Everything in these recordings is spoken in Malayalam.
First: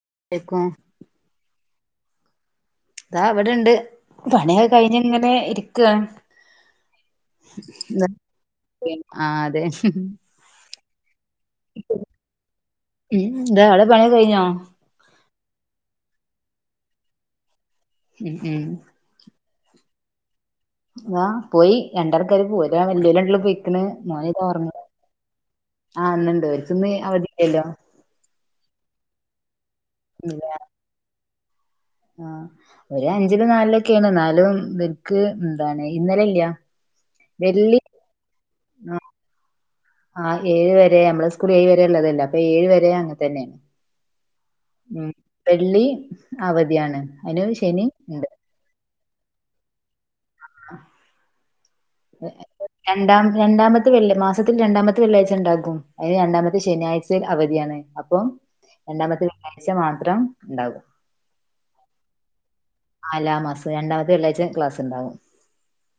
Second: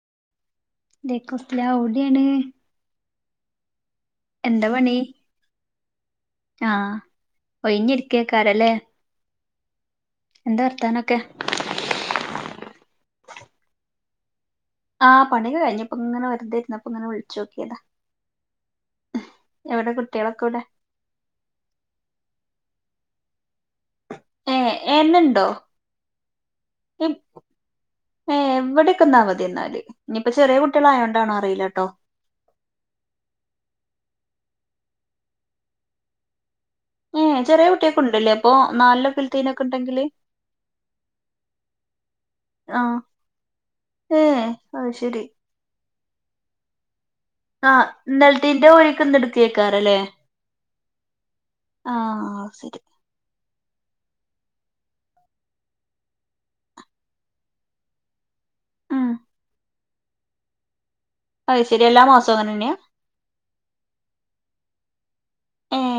[unintelligible] [unintelligible] അതാ അവിടെണ്ട് പണിയൊക്കെ എന്താ പണി കഴിഞ്ഞ ഇങ്ങനെ ഇരിക്കുകയാണ് ആഹ് ഒഴിഞ്ഞിരിക്കേക്കാരല്ലേ ആ അതെ എന്താ വർത്താനൊക്കെ ഉ എന്താ അവിടെ പണിയ കഴിഞ്ഞോ ആ പണിക കഴിഞ്ഞപ്പോ ഇങ്ങനെ വെറുതെ ഇരു ന്നപ്പോ ഇങ്ങനെ വിളിച്ചു നോക്കിയതാ ഉം ഉം എവിടെ കുട്ടികളൊക്കെ എവിടെ ആ പോയി രണ്ടാൾ ക്കാര് പോയി ഒരാളെന്റെല ഉള്ളത് ഏഹ് എന്നുണ്ടോ [unintelligible] ഏ എവിടെയക്ക അവധിയാണഎന്നാല് ഇനിയിപ്പൊ ചെറിയ കുട്ടികളായോണ്ടാണോ അറിയിട്ടോ ആ ഒരു അഞ്ചിലും നാലിലൊക്കെയാണ് എന്നാലും നിനക്ക് എന്താണ് ഇന്നലെല്ല ആ [unintelligible] ഉണ്ടെങ്കില് ഏഴ് വരെ നമ്മള സ്കൂൾ ഏഴ് വരെ ഉള്ളതല്ല ഏഴ് വരെ ആഹ് അങ്ങെ തന്നെയാണ് ഏഹ് അത് ഉം ശരി വെള്ളി അവധിയാണ് അയിന് ആ ശനി ഇണ്ട് ഇന്നൽത്തീന്റെ ഒഴിക്ക് ഇന്ന് എടുക്കിയക്കാറല്ലേ ശരി രണ്ടാം രണ്ടാമത്തെ വെള്ളി മാസ രണ്ടാമത്തെ വെള്ളിയാഴ്ച ഉണ്ടാക്കും അന് രണ്ടാമത്തെ ശനിയാഴ്ചൽ അവധിയാണ് അപ്പം ഉം രണ്ടാമത്തെ ഒിയാഴ്ച മാത്രം ഉണ്ടാകും അത ശരി എല്ലാ മാസവും അങ്ങനെ തന്നെയാ ആ ലാ മാസം രണ്ടാമത്തെ വെള്ളാഴ്ച ക്ലാസ് ഉണ്ടാവും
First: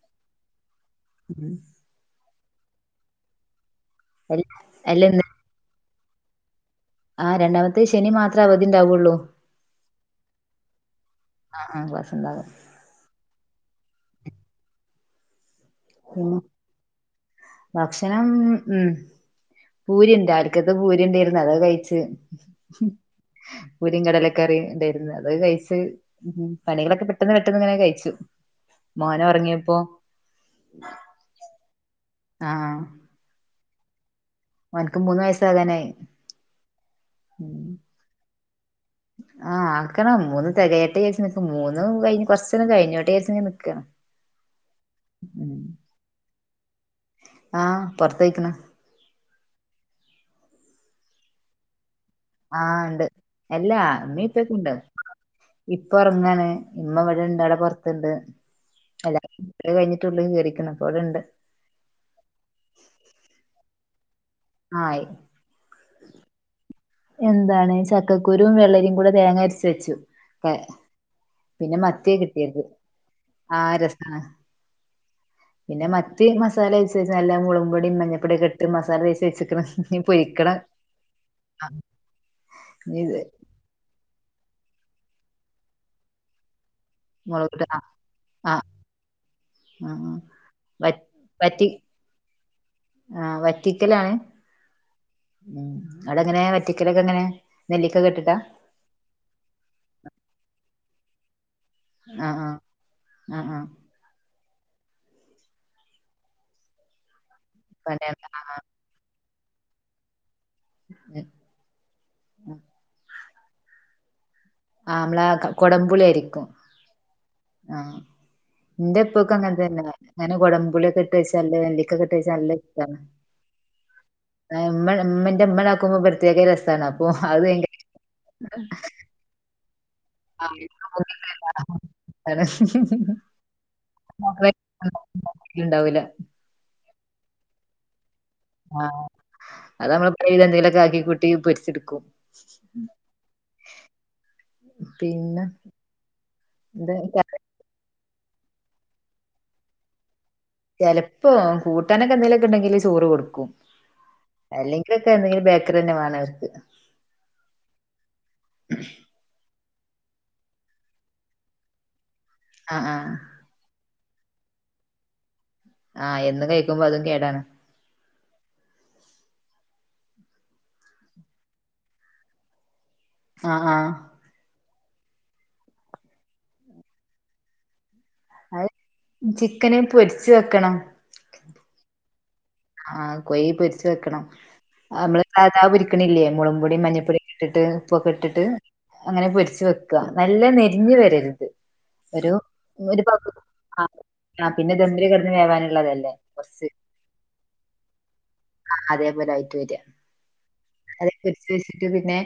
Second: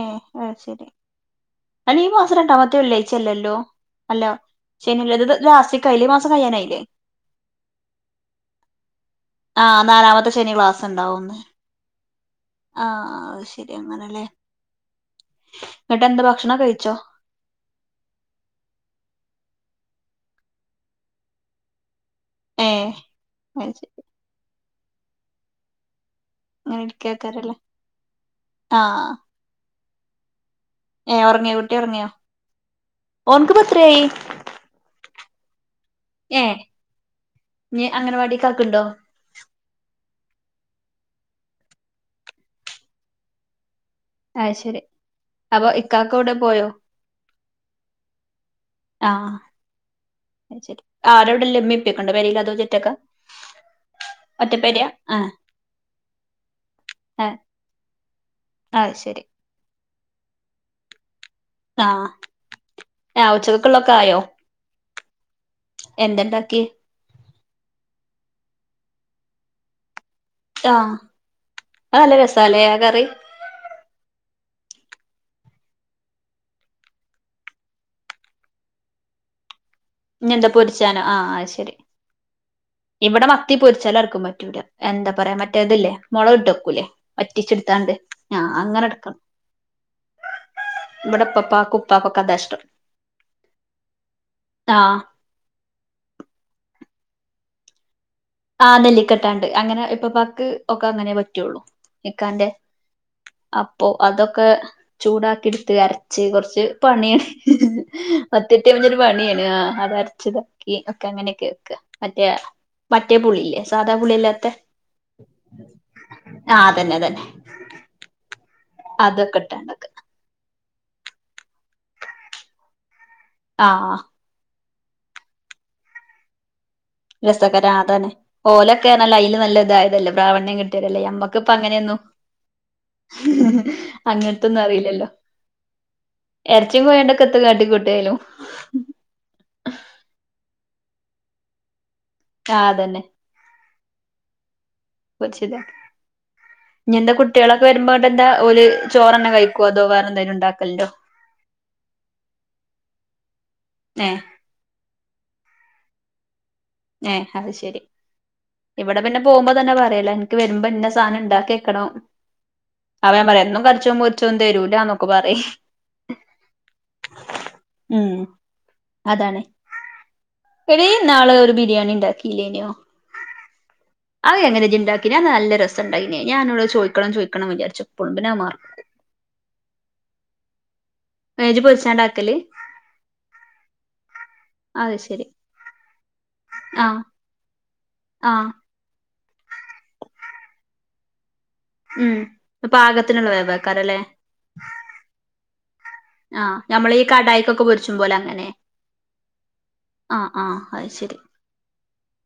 ആഹ ശരി [unintelligible] രണ്ടാമത്തെേ വെള്ളിയാഴ്ച അല്ലല്ലോ അല്ല അല്ല ഇന്ന് [unintelligible] ലാസ്റ്റ് ക്കയില്ല മാസം കഴിയാനായില്ലേ ആ രണ്ടാമത്തെ ശനി മാത്രം അവധി ഉണ്ടാവുള്ളൂ ആ നാലാമത്തെ ശനി ക്ലാസ് ഉണ്ടാവന്ന് ആ ആ ക്ലാസ് ഉണ്ടാകും ആ അ ശരി അങ്ങനല്ലേ പിന്നെ ഭക്ഷണം ഉ പൂരി [unintelligible] പൂരി ഉണ്ടായിരുന്ന അതോ കഴിച്ചു ഏഹ് അത് ശരി പൂരി കടലക്കറിയും ഉണ്ടായിരുന്നു അത് കഴിച്ച് അങ്ങനെ പണികളൊക്കെ പെട്ടെന്ന് ഇരിക്കാക്കാരല്ലേ പെട്ടന്ന് ഇങ്ങനെ കഴിച്ചു ആഹ് മോന ഉറങ്ങിയപ്പോൊ ഏഹ് ഉറങ്ങിയോ കുട്ടി ഉറങ്ങിയോ ആ [inaudible] അവനക്ക് മൂന്ന് വയസാകാനായി നീഅംഗനവാടി കാക്കുണ്ടോ ആഹ് ആക്കണം മൂന്ന് തികേട്ടെ വിരിച്ച് മൂന്ന് കുറച്ചൊക്കെകഴിഞ്ഞോട്ട്ച് നിൽക്ക് അശരി അപ്പൊ ഇക്കക്ക കൂടെ പോയോ ആ പുറത്തയ്ക്കണ് ആഹ് ശരി ആരോടെല്ലമ്മ ആഉണ്ട് എല്ലാഉമ്മയുപ്പങുയൊകെ ഉണ്ട് ഒറ്റപ്പെരയാ ആഹ് ഇപ്പൊ ഉറങ്ങാന് ഇമ്മ ഇവിടെ ആഹ് ഇണ്ട് അവിടെ പുൊറത്തണ്ട് അത് അല്ല ശരി കഴിഞ്ഞിട്ടുള്ള ശേരിക്കുന്ന അപ്പോടെണ്ട് ആ ഉച്ചക്കക്കുള്ളൊക്കെ ആയോ ആയി എന്തണ്ടാക്കി എന്താണ് ചക്കക്കുരുവും വെള്ളരിയും കൂടെ തേങ്ങ അരച്ച വെച്ചു ആഹ് പിന്നെ അത് മത്തിയ നല്ല രസാല്ലേ കിട്ടിയത് ആ കറി ആ രസ പിന്നെ മറ്റ മസാല വേച്ച വെ നല്ല മുളും പൊടിും മഞ്ഞൾപ്പൊിയ ഒക്കെട്ട് മസാല വേച്ചച്ച് വെച്ചക്കണം എന്താ പൊരിച്ചാല ആ ശരി ഇനി ഇവിടെ മത്തി പറ്റില്ലപൊരിച്ചാലആർക്കും പറ്റൂ എന്താ പറയാ മറ്റേതല്ലേ മുള ഇട്ടൊക്കൂലേ മുളകിട്ട് പറ്റിച്ചെടുത്താണ്ട് അങ്ങനെ എടുക്കണം ആ ഇവിടെ ഉപ്പാപ്പക്കും ഉപ്പാക്കുമൊക്കെ അതാ ഇഷ്ട്ടം ആ വറ്റിക്കലാണ് ഉ അവിടെങ്ങനെ വറ്റ വറ്റിക്കല്ലെയൊക്കെ എങ്ങനെ നെല്ലിക്കയൊക്കെ ഇ ആ നെല്ലിക്കടാണ്ട് അങ്ങനെ ഉപ്പാപ്പക്ക് ഒക്കെ അങ്ങനെ പറ്റുള്ളു ആഹ് നിക്കാന്റെ ആഹ് ആഹ് ആഹ് അപ്പൊ അതൊക്കെ ചൂടാക്കി എടുത്ത് അരച്ച് കൊറച്ച് പണിയാണ് പടയണ ആഹ് ആഹ് മത്തിട്ടഞ്ഞരു പണിയാണ് ആ അത്രച്ചുതാക്കി ഒക്കെ അങ്ങനെയൊക്കെ വെക്ക മറ്റേ മറ്റേ പുളിയില്ലേ സാധ പുളിയാ ആ അമ്മാള ക കൊടമ്പുളിയായിയിരിക്കും ആ അതന്നെ അതന്നെ ആ എന്റെ ഇപ്പൊക്കെ അതൊക്കെ ഇട്ടാണ്ട് അങ്ങനെത്തന്നെയാ അങ്ങനെ കൊടമ്പുളിയൊക്കെ ഇട്ട് വെച്ചാ അല്ലെ നെല്ലിക്കക്കെ ഇട്ട് വെച്ചാ നല്ല ഇഷ്ടാ ആ ഏഹ് ഇമ്മ ഇമ്മന്റെ ഇമ്മളാക്കുമ്പോ പ്രത്യേക രസാണ് അപ്പൊ അത് രസകര അതല്ല പ്രാവണ്യം കിട്ടിയോരല്ലേ യമ്മക്കിപ്പോ ആ അങ്ങനെയൊന്നും ആണ് അങ്ങനത്തൊന്നും അറിയില്ലല്ലോ ഇണ്ടാവൂല ജ്ജ് പോയേണ്ടക്കത്ത് കാട്ടികൂട്ടിയായാലും ആഹ് കുട്ടീം പൊരിച്ചെടുക്കും ആ അതന്നെ [unintelligible] പിന്നെ ഇനി എന്താ എന്റെ കുട്ടികളൊക്കെ വരുമ്പോ പ്പെന്താ ഓല് ചോറന്ന കഴിക്കോ അതോ വേറെന്തേലും ഇ ചെലപ്പോ കൂട്ടാനൊക്കെ എന്തേലുവൊക്കെ ഇണ്ടെങ്കില് ചോറ് കൊടുക്കും ഏഹ് അല്ലെങ്കിലൊക്കെ എന്തെങ്കിലും ബേക്കറി തന്നെ വേണംവർക്ക് ഏ അത് ശരി ഇവിടെ പിന്നെ പോവുമ്പോ തന്നെ പറയാ ല നിക്ക് വരുമ്പ ഇന്ന സാനം ഇണ്ടാക്കി വെക്കണം ആഹ് ആഹ് അവൻ പറയാ എന്നും കരിച്ചും പൊരി ച്ചൊന്നും തരൂലാന്നൊക്കെ പറയ് ആഹ് എന്നും കഴിക്കുമ്പോ അതും കേടാണ് ഉം അതാണ് എടീ നാള ഒരു ബിരിയാണി ഇണ്ടാക്കീലേന്യോ ആഹ് ആഹ് അതെങ്ങനെ ഇജ്ജ് ഇണ്ടാക്കിന് അത് നല്ല രസണ്ടായിനി ഞാനന്നോട് ചോയിക്കണം ചോയിക്കണം വിചാരിച്ചു എപ്പളും പിന്നെ അത് മറക്കും ചിക്കന് പൊരിച്ച് വെക്കണം [unintelligible] പൊരിച്ചാണ്ടാക്കല് ആ കോയ് പൊരിച്ച് വെക്കണം അത് ആ നമ്മള് ശരി സാധാ പൊരിക്കണില്ലേ മോളവും പൊടിയും ആഹ് മഞ്ഞപ്പൊടിയൊക്കെ ഇട്ടിട്ട് ഉപ്പൊക്കെ ഇട്ടിട്ട് ആഹ് അങ്ങനെ പൊരിച്ച് വെക്കാ നല്ല നെരിഞ്ഞ് വരരുത് ഉം ഒരു ഒരു പാകത്തിനുള്ള പാത്രം ആ വേവേക്കാരല്ലേ ആ പിന്നെ ദാമിലെ കെടന്ന് വേവാനുള്ളതല്ലേ ആഹ് കൊറച്ച് ഞമ്മള് ഈ കടായിക്കൊക്കെ പൊരിച്ചും പോലെ അങ്ങനെ ആ അതേപോലായിട്ട് വരിയ ആഹ് ആഹ് അത് അതേ ശരി പൊരിച്ച് വെച്ചിട്ട് പിന്നെ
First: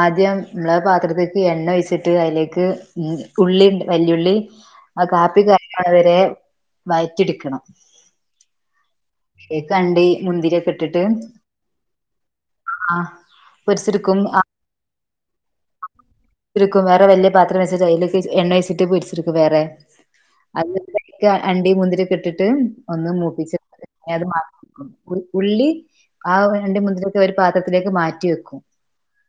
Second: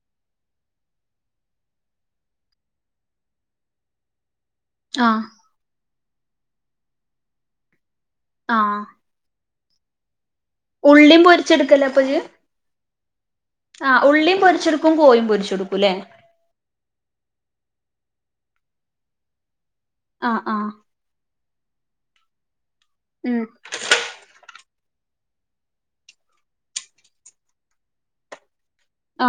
ആദ്യം നമ്മള് പാത്രത്തേക്ക് എണ്ണ ഒഴിച്ചിട്ട് അതിലേക്ക് മ്മ് ഉള്ളിണ്ട് വല്യുള്ളി ആ ആഹ് കാപ്പി കരിയവടവരെ വയറ്റിയെടുക്കണം ആ കേക്കാണ്ടി മുന്തിരിയൊക്കെ ഇട്ടിട്ട് ആ ആ പൊരിച്ചെടുക്കും ഉള്ളീം പൊരിച്ചെടുക്കും കോയും പൊരിച്ചെടുക്കൂല്ലേ ഇരുക്കും വേറെ വല്യ പാത്രം വച്ചിട്ട് അയിലേക്ക് എണ്ണ ഒഴിച്ചിട്ട് പൊരിച്ചെടുക്കും വേറെ ആഹ് ആഹ് അതെക്കെ അണ്ടി മുന്തിരിയൊക്കെ ഇട്ടിട്ട് ഒന്ന് ഉം മൂപ്പിച്ചെ [unintelligible] ഉ ഉള്ളി ആ വ രണ്ട് മുന്തിരിയൊക്കെ ഒരു പാത്രത്തിലേക്ക് മാറ്റി വെക്കും ആ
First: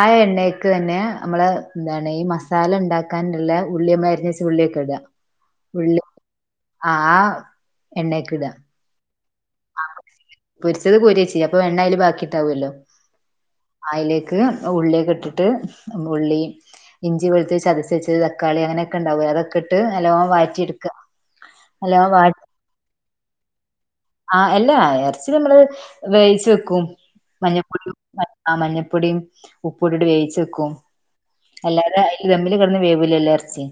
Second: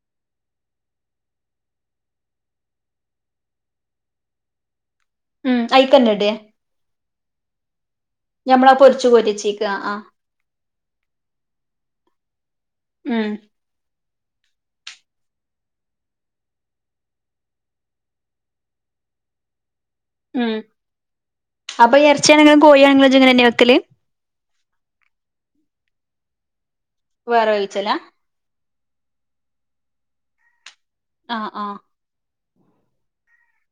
ആ എണ്ണ ക്ക് അന്നെ അമ്മള് എന്താണ് ഈ മസാല ഉണ്ടാക്കാനുള്ള ഉള്ളിയുമ്മേ അരിഞ്ഞ് വച്ച് ള്ളിയൊക്കെ ഇട ഉം അയിക്കന്നടേ ആഹ ഞമ്മളാ പൊരിച്ച് കോരിവച്ചേക്ക് ആ പൊരിച്ചത് കോരിവച്ചി അപ്പൊ എണ്ണേല് ബാക്കിട്ടാവുല്ലോ ഉം ആയല്ലേ ഉള്ളിയൊക്കെ ഇട്ടിട്ട് ഉള്ളി ഇഞ്ചി വെളുത്തു ചതച്ച് വച്ചത് തക്കാളി അങ്ങനയൊക്കെ ഉണ്ടാവും അതൊക്കെ ഇ ഇട്ട് നല്ലോണം ഉം വഴറ്റി എടുക്ക അപ്പൊ നല്ലോണം വ എറച്ചിയാണെങ്കിലും കോഴിയാണെങ്കിലും ഇജ്ജ് ഇങ്ങനെന്നെ വെക്കല് ആ അല്ലാ എറച്ചി നമ്മള് വേവിച്ച് വെക്കും വേറെ മഞ്ഞപ്പൊടിയും വേവിച്ചലാ അ അ മഞ്ഞ മഞ്ഞപ്പൊടിയും ഉപ്പുയിട്ടിട്ട് വേവിച്ച് വെക്കും ആഹ ആഹ തമ്മില് കിടന്ന് വേവൂലല്ല ഇറച്ചി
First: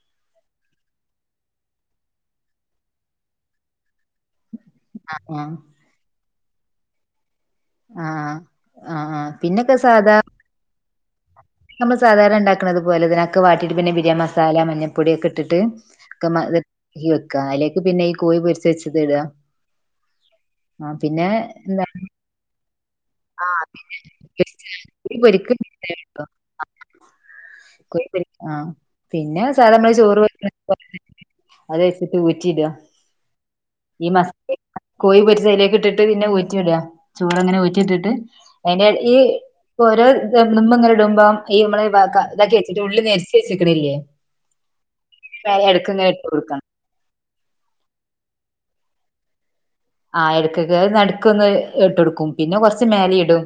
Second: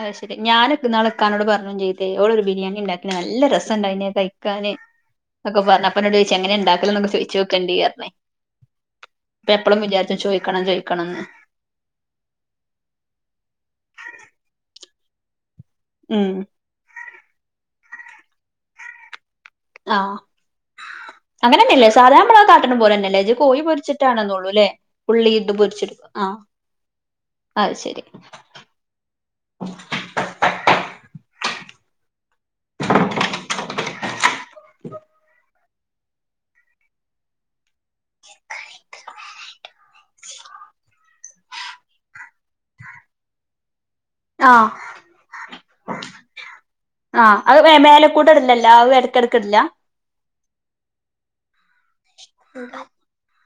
അഹ് ശരി ഞാന് ഇന്നാൾ കാനോട് പറഞ്ഞും ചെയ്തേ ഓളൊരു ബിരിയാണി ഉണ്ടാക്കി നല്ല രസവാണ്ടാക്കി കഴിക്കാന് ആ ഒക്കെ ആ പറഞ്ഞപ്പനോട് ചോദിച് എങ്ങനെ ഉണ്ടാക്കലോ എന്നൊക്കെ ചോദിച്ചു കൊണ്ടി ആ പറഞ്ഞ് ആ ആ ഇത പിന്നൊക്കെ എപ്പഴും സാധാ വിചാരിച്ചു ചോദിക്കണം ചോദിക്കണംന്ന് നമ്മൾ സാധാരണ ഉണ്ടാക്കുന്നത് പോലെതിനൊക്കെ വാട്ടിയിട്ട് പിന്നെ ബിരിയാ മസാല മഞ്ഞൾപ്പൊടി ഒക്കെ ഇട്ടിട്ട് ഉം വെക്ക അലേക്ക് പിന്നെ ഈ കോഴി പൊരിച്ച് വെച്ചത് ഇടുക ആ ആ പിന്നെ അങ്ങനെ എന്താ തന്നെയല്ലേ സാധാരണ നമ്മളെ കാട്ടനും പോലെ തന്നെല്ലേ ഇത് ആ കോഴി പൊരിച്ചിട്ടാണെന്നുള്ളൂ അല്ലേ കോഴി ഉള്ളി പൊരിച്ചടുക്കും ആ കോയി ആ പിന്നെ സാധ നമ്മള് ചോറ് വക്കണ പോ- അതെ ചിട്ട വിറ്റിട [unintelligible] ഈ മസ് കോഴി പരിച്ചതിലേക്ക് ഇട്ടിട്ട് പിന്നെ ഉറ്റിടുക ചൂട്ങ്ങനെ ഒച്ചിട്ടിട്ട് അതിന്റെ ഈ- ഓരോ ദമ്പുഇങ്ങെ ഇടുമ്പോം ഈ നമ്മളെ ഇതാക്കി വെച്ചിട്ട് ഉള്ളിൽ നരിച് വെച്ചിക്കണല്ലേ ആഹ് എടുക്കുന്ന ഇട്ട് കൊടുക്കണം ആഹ് അത് മേല കൂടെ ഇടില്ലല്ല അ ഇടക്കിടക്ക് ഇടില്ല ആ എടുക്കൊക്കെത് നടുക്ക് ഒന്ന് ഇട്ട് കൊടുക്കും പിന്നെ കൊറച്ച് മേലെ ഇടും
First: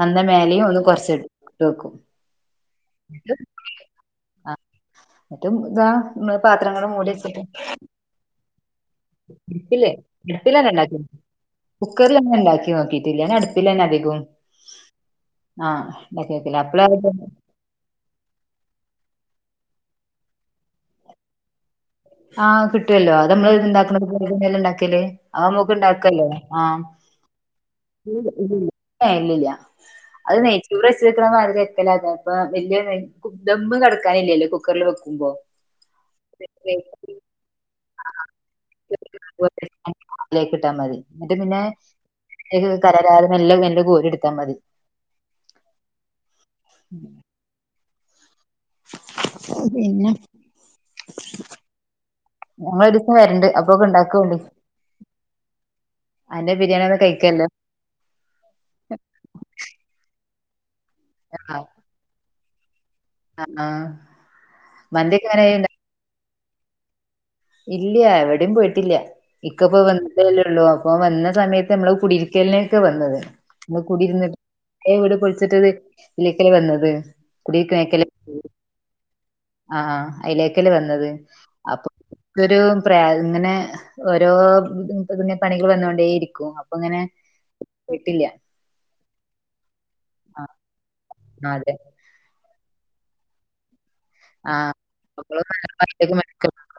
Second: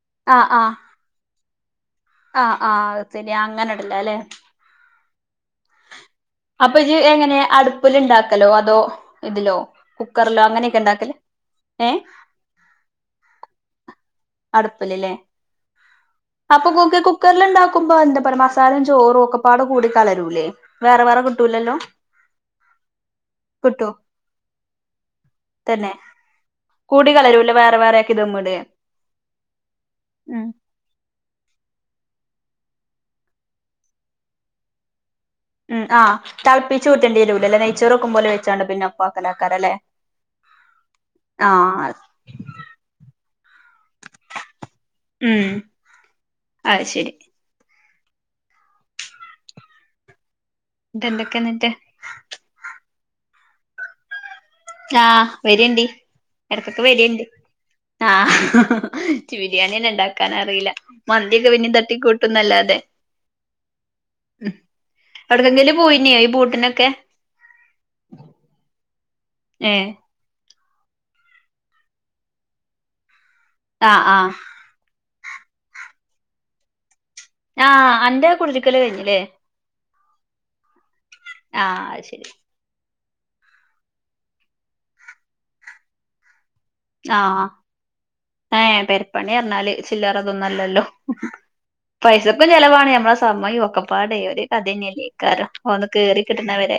നല്ല ആഹ് മേലും ആഹ് ഒന്ന് കൊറച്ച് അടിക്കു വെക്കും ആഹ് ആഹ് ശെരി അങ്ങനെടല്ല അല്ലെ മറ്റും ഇതാ പാത്രങ്ങളും ഇജ്ജ് മൂടി എങ്ങനെ വെച്ചിട്ട് അടുപ്പില് ഇണ്ടാക്കലോ അതോ ഇതിലോ ഇപ്പിൽ കുക്കറിലോ ഇടുന്ന അങ്ങനെയൊക്കെ രണ്ടാക്കി ഇണ്ടാക്കല് ഏഹ് കുക്കറിൽന്നെ ഉണ്ടാക്കി നോക്കിട്ടില്ല ഞാ അടുപ്പിൽ തന്നെ അ അടുപ്പലല്ലേ ഉണ്ടാക്കി നോക്കല് അപ്പൊ അപ്പള കുക്കെ കുക്കറൽണ്ടാക്കുമ്പോ എന്താ പറ മസാലയും ചോറും ഒക്കെപ്പാട് കൂടി കലരൂല്ലേ വേറെ വേറെ കിട്ടൂല്ലല്ലോ ആഹ് കിട്ടുവല്ലോ അത് നമ്മള് ഇണ്ടാക്കുന്നത് ന്നെല്ലാം ഇണ്ടാക്കിയല്ലേ അവ നമുക്ക് ഇണ്ടാക്കല്ലോ ആഹ് കുടി കലരൂല്ലേ വേറെ വേറെ ആക്കി ദമ്മടെ ഇല്ലല്ല അത് നെയ്ച്ചോർ വെച്ചിക്കണ നാ ക്ക അതെ അപ്പ വലിയ ദമ്മ് കടക്കാനില്ലല്ലോ കുക്കറിൽ വെക്കുമ്പോ ഉം ആ തളപ്പിച്ച് ഊറ്റണ്ടിരൂല്ല അല്ലേ നെയ്ച്ചറൊക്കെ ആ പോലെ വെച്ചണ്ട് പിന്നെ ഒപ്പാക്കലക്കാര അല്ലെ അതിലേക്ക് ഇട്ടാ മതി എന്നിട്ട് പിന്നെ കലരാതെ നല്ല നല്ല കോരി എടുത്താ മതി ഉം അ ശരി അതന്നെ ഇത് എന്തൊക്കെയ എന്നിട്ട് ഞങ്ങൾ ഒരു ദിവസം വരണ്ട് അപ്പൊക്കെ ഇണ്ടാക്കോണ്ടി ആഹ് വരണ്ടി ഇടക്കെ ബിരിയാണി ഒന്നും വരിയണ്ട് കഴിക്കല്ലോ ആ ബിരിയാണിന്നെ ഇണ്ടാ- കാനാറിയില്ല മന്തിയോക്കെ പിന്നെ തട്ടി കൂട്ടുംന്നല്ലാതെ ആഹ് ഉം മന്തിയൊക്കെ എങ്ങനെ ഉണ്ടാ എവിടക്കെങ്കിലു പോയിനോ ഈ പൂട്ടിനൊക്കെ ഇല്ല എവിടെയും പോയിട്ടില്ല ഇക്കപ്പോ ഏഹ് വന്നിട്ടേല്ലേ ഉള്ളൂ ഇപ്പൊ വന്ന സമയത്ത് നമ്മള് കുടിയിരിക്കലേക്കെ വന്നത് ന ആഹ് ആഹ് കുടിരുന്നിട് ഇവിടെ പോയി [unintelligible] ഇലക്കൽ വന്നത് ആഹ് കുടേക്കല അന്റെ കുടിര്ക്കല് കഴിഞ്ഞില്ലേ ആ അയ്ലേക്കല്ലേ വന്നത്. ആഹ് അ ശരി. പ്പം പ്രേ ഇങ്ങനെ ഓരോ [unintelligible] പണികള് വന്നൊണ്ടേയിരിക്കും. ആഹ് ഏഹ് പെര്പ്പണി അർഞ്ഞാല് ചില്ലറ തൊന്നല്ലല്ലോ. ആഹ് അതെ. പൈസക്കും ചെലവാണ്. ഞമ്മളെ സമയും ഒക്കെ പ്പാടെ ഒര് ആഹ് നമ്മള് കഥന്നെല്ലേക്കാരം ഒന്ന് ഒറ്റക്ക് കേറി കിട്ട്ണ മെനക്കെടും. വരെ.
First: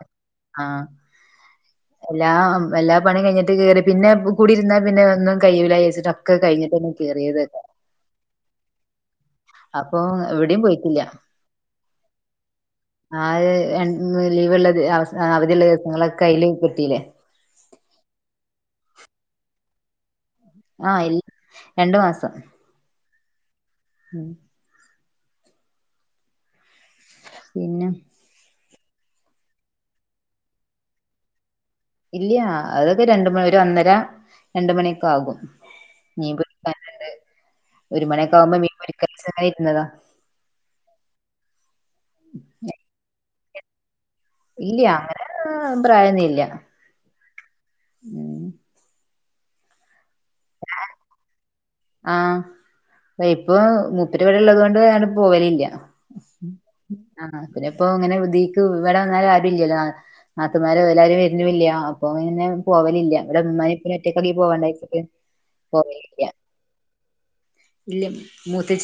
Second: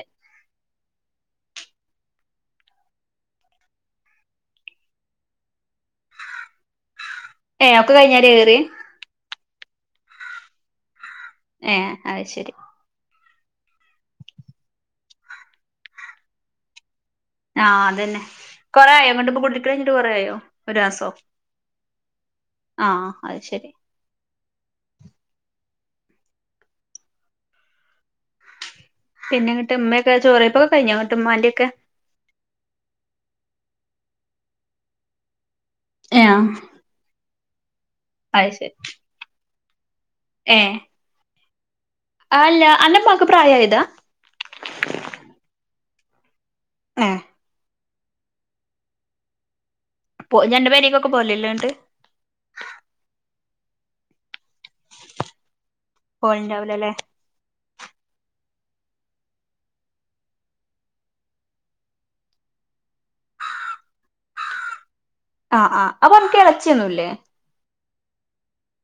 എല്ലാം എല്ലാ പണി കഴിഞ്ഞിട്ട് കേറി പിന്നെ കൂടിയിരുന്നാ പിന്നെ ഒന്നും കയ്യൂ ലായ്ച്ച്ട്ട് ഒക്കെ കഴിഞ്ഞിട്ടന്നെ കേറിയത്. ഏഹ് ഒക്കെ കഴിഞ്ഞാരെ കേറിയെ അപ്പൊ എവിടെയും പോയിട്ടില്ല ഏ അത് ശരി ആകെ രണ്ടുന്ന് ലീവ് ഉള്ളത് അവ അവധിയുള്ള ദിവസങ്ങളൊക്ക അതിലല് കിട്ടീല്ലേ ആഹ് അത് തന്നെ കുറെയായോ ഇപ്പൊ അങ്ങോട്ട് കുടിക്ക [unintelligible] ഴിഞ്ഞിട്ട് കുറേയായോ ആ ഇൽ രണ്ടു മാസം ആ അത് ശെരി ഉം പിന്നെ പിന്നെ ഇങ്ങട്ട് ഉമ്മയൊക്കെ ചോറ് വെപ്പൊക്കെ കഴിഞ്ഞോ ഉമ്മാന്റെ ഒക്കെ ഇല്ല അതൊക്കെ രണ്ട് മണി ഒരു ഒന്നര രണ്ട് മണിയൊക്കെ ആകും ഏ മീൻ അ പൊരിക്കാനുണ്ട്. ഒരു മണിയൊക്കെ ആകുമ്പോ മീൻ വേടിക്കാവെച്ച് ഇരുന്നതാ ആ അല്ല അന്റെ ഉമ്മാക്ക് പ്രായമായതാ ഇല്യ അങ്ങനെ പ്രായമൊന്നുയില്ല [unintelligible] ഉം [unintelligible] പോ എന്റെ പേരേ [unintelligible] ക്കൊക്കെ പോലല്ലണ്ട് ആഹ് ഇപ്പൊ മുപ്പരി ഇവിടെയുള്ളതോണ്ട് ഞാന് പോവലില്യ പോവലുണ്ടാവില്ല അല്ലേ പിന്നെ ഇപ്പ ഇങ്ങനെ ഇതിക്ക് ഇവിടെ വന്നാലും ആരും ഇല്ലല്ലോ നാത്തൂൻമാര് എല്ലാരും വരുന്നില്ല അപ്പൊ ഇങ്ങനെ- പോവലില്ല ഇവിടെ ഉമനെയും ഉപ്പാനെയും ഒറ്റൊക്കാക്കി പോവാണ്ടായി വെച്ചിട്ട് ആഹ് ആഹ് അപ്പൊ നമക്ക് എളച്ചിയൊന്നുമില്ലേ ഇല്ല മൂത്ത-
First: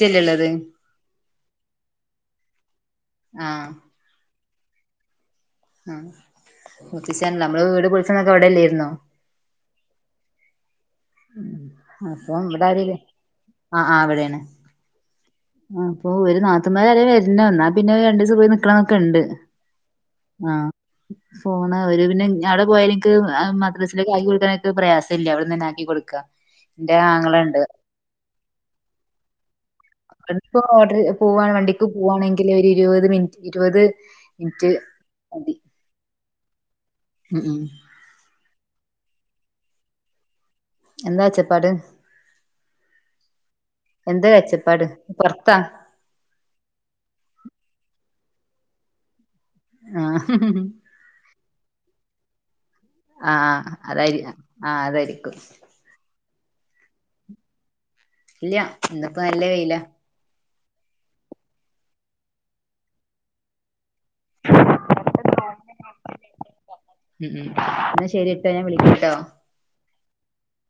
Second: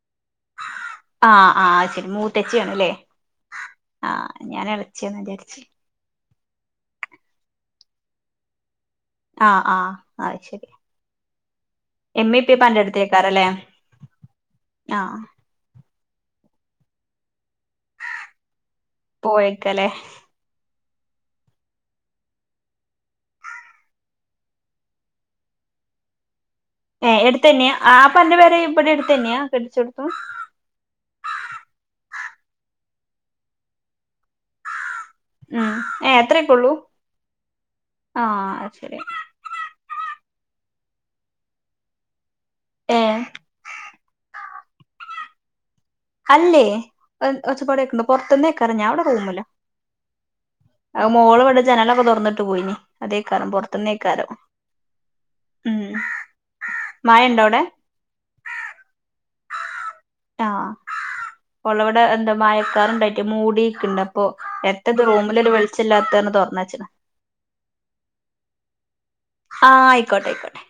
ആഹ് ആഹ് അത് ശരി മൂത്തച്ചിയാണ് അല്ലേ ആഹ് ഞാൻ ഇളിച്ചിയാന്ന വിചാരി അ മൂത്തശ്ശിനല്ലോ നമ്മള് വീട് പൊളിച്ചണക് അവിടെല്ലായിരുന്നോ ആ ആഹ് അത് ശരി അപ്പം ഇവിടെ ഇമ്മപ്പാക്കെ ആരുല്ല അടുത്തേക്കാര ലെ ആ ആ പ്പൊ വര് നാത്തുമാരാരെം വര ല്ലാ ന്നാ പിന്നെ രണ്ടു ദിസം പോയി നിക്കണം എന്നൊക്കെ ഉണ്ട് പോയേക്കല്ലേ ആഹ് പോണ ഒരു പിന്നെ ഞ അവിടെ പോയ എൻക്ക് മദ്രാസിലേക്ക് ആക്കി കൊടുക്കാനൊക്കെ പ്രയാസല്ല അവിടെന്ന് ന്നെ ആക്കി കൊടുക്ക ഏ എടുത്തന്നെയാ ആ അപ്പൊ അന്റെ പേരെ ഇവിടെ അടുത്ത ന്നെയാ കെട്ടിച്ചോ അ പ്പൊ ഓര് പോവണ വണ്ടിക്ക് പോവാണെങ്കിൽ ഒര് ഇരുപത് മിനിറ്റ് ഇരുപത് മിനിറ്റ് മതി ഉം ഏ അത്രക്കുള്ളൂ ഉം ഉം ആഹ് ശരി എന്താ ഒച്ചപ്പാട് ഏഹ് എന്താ വെച്ച പാട് പൊറത്താ പുറത്തന്നേ ക്കാരം ഞാൻ ഇവിടെ റൂമിലാ ആഹ് അ മോള് ഇവിടെ ജനലൊക്കെ തുറന്നിട്ട് പോയിന് അതേക്കാരം ആഹ് അതായിരി പൊറത്തേന്നേക്കാരം ആഹ് അതായിരിക്കും മഴയുണ്ടോ അവിടെ ഇല്ല ഇന്നിപ്പോ നല്ല വെയിലാ ആഹ് പള്ളവിടെ എന്താ മഴക്കാറണ്ടായിട്ട് മൂടിക്കണ്ട് എത്ത റൂമിലൊരു വെളിച്ചില്ലാ കാരണം തോറന്ന് വച്ച് ഉം ഉം എന്ന ശരിട്ടോ ഞാൻ വിളിക്ക കേട്ടോ ആ ആയിക്കോട്ടെ ആയിക്കോട്ടെ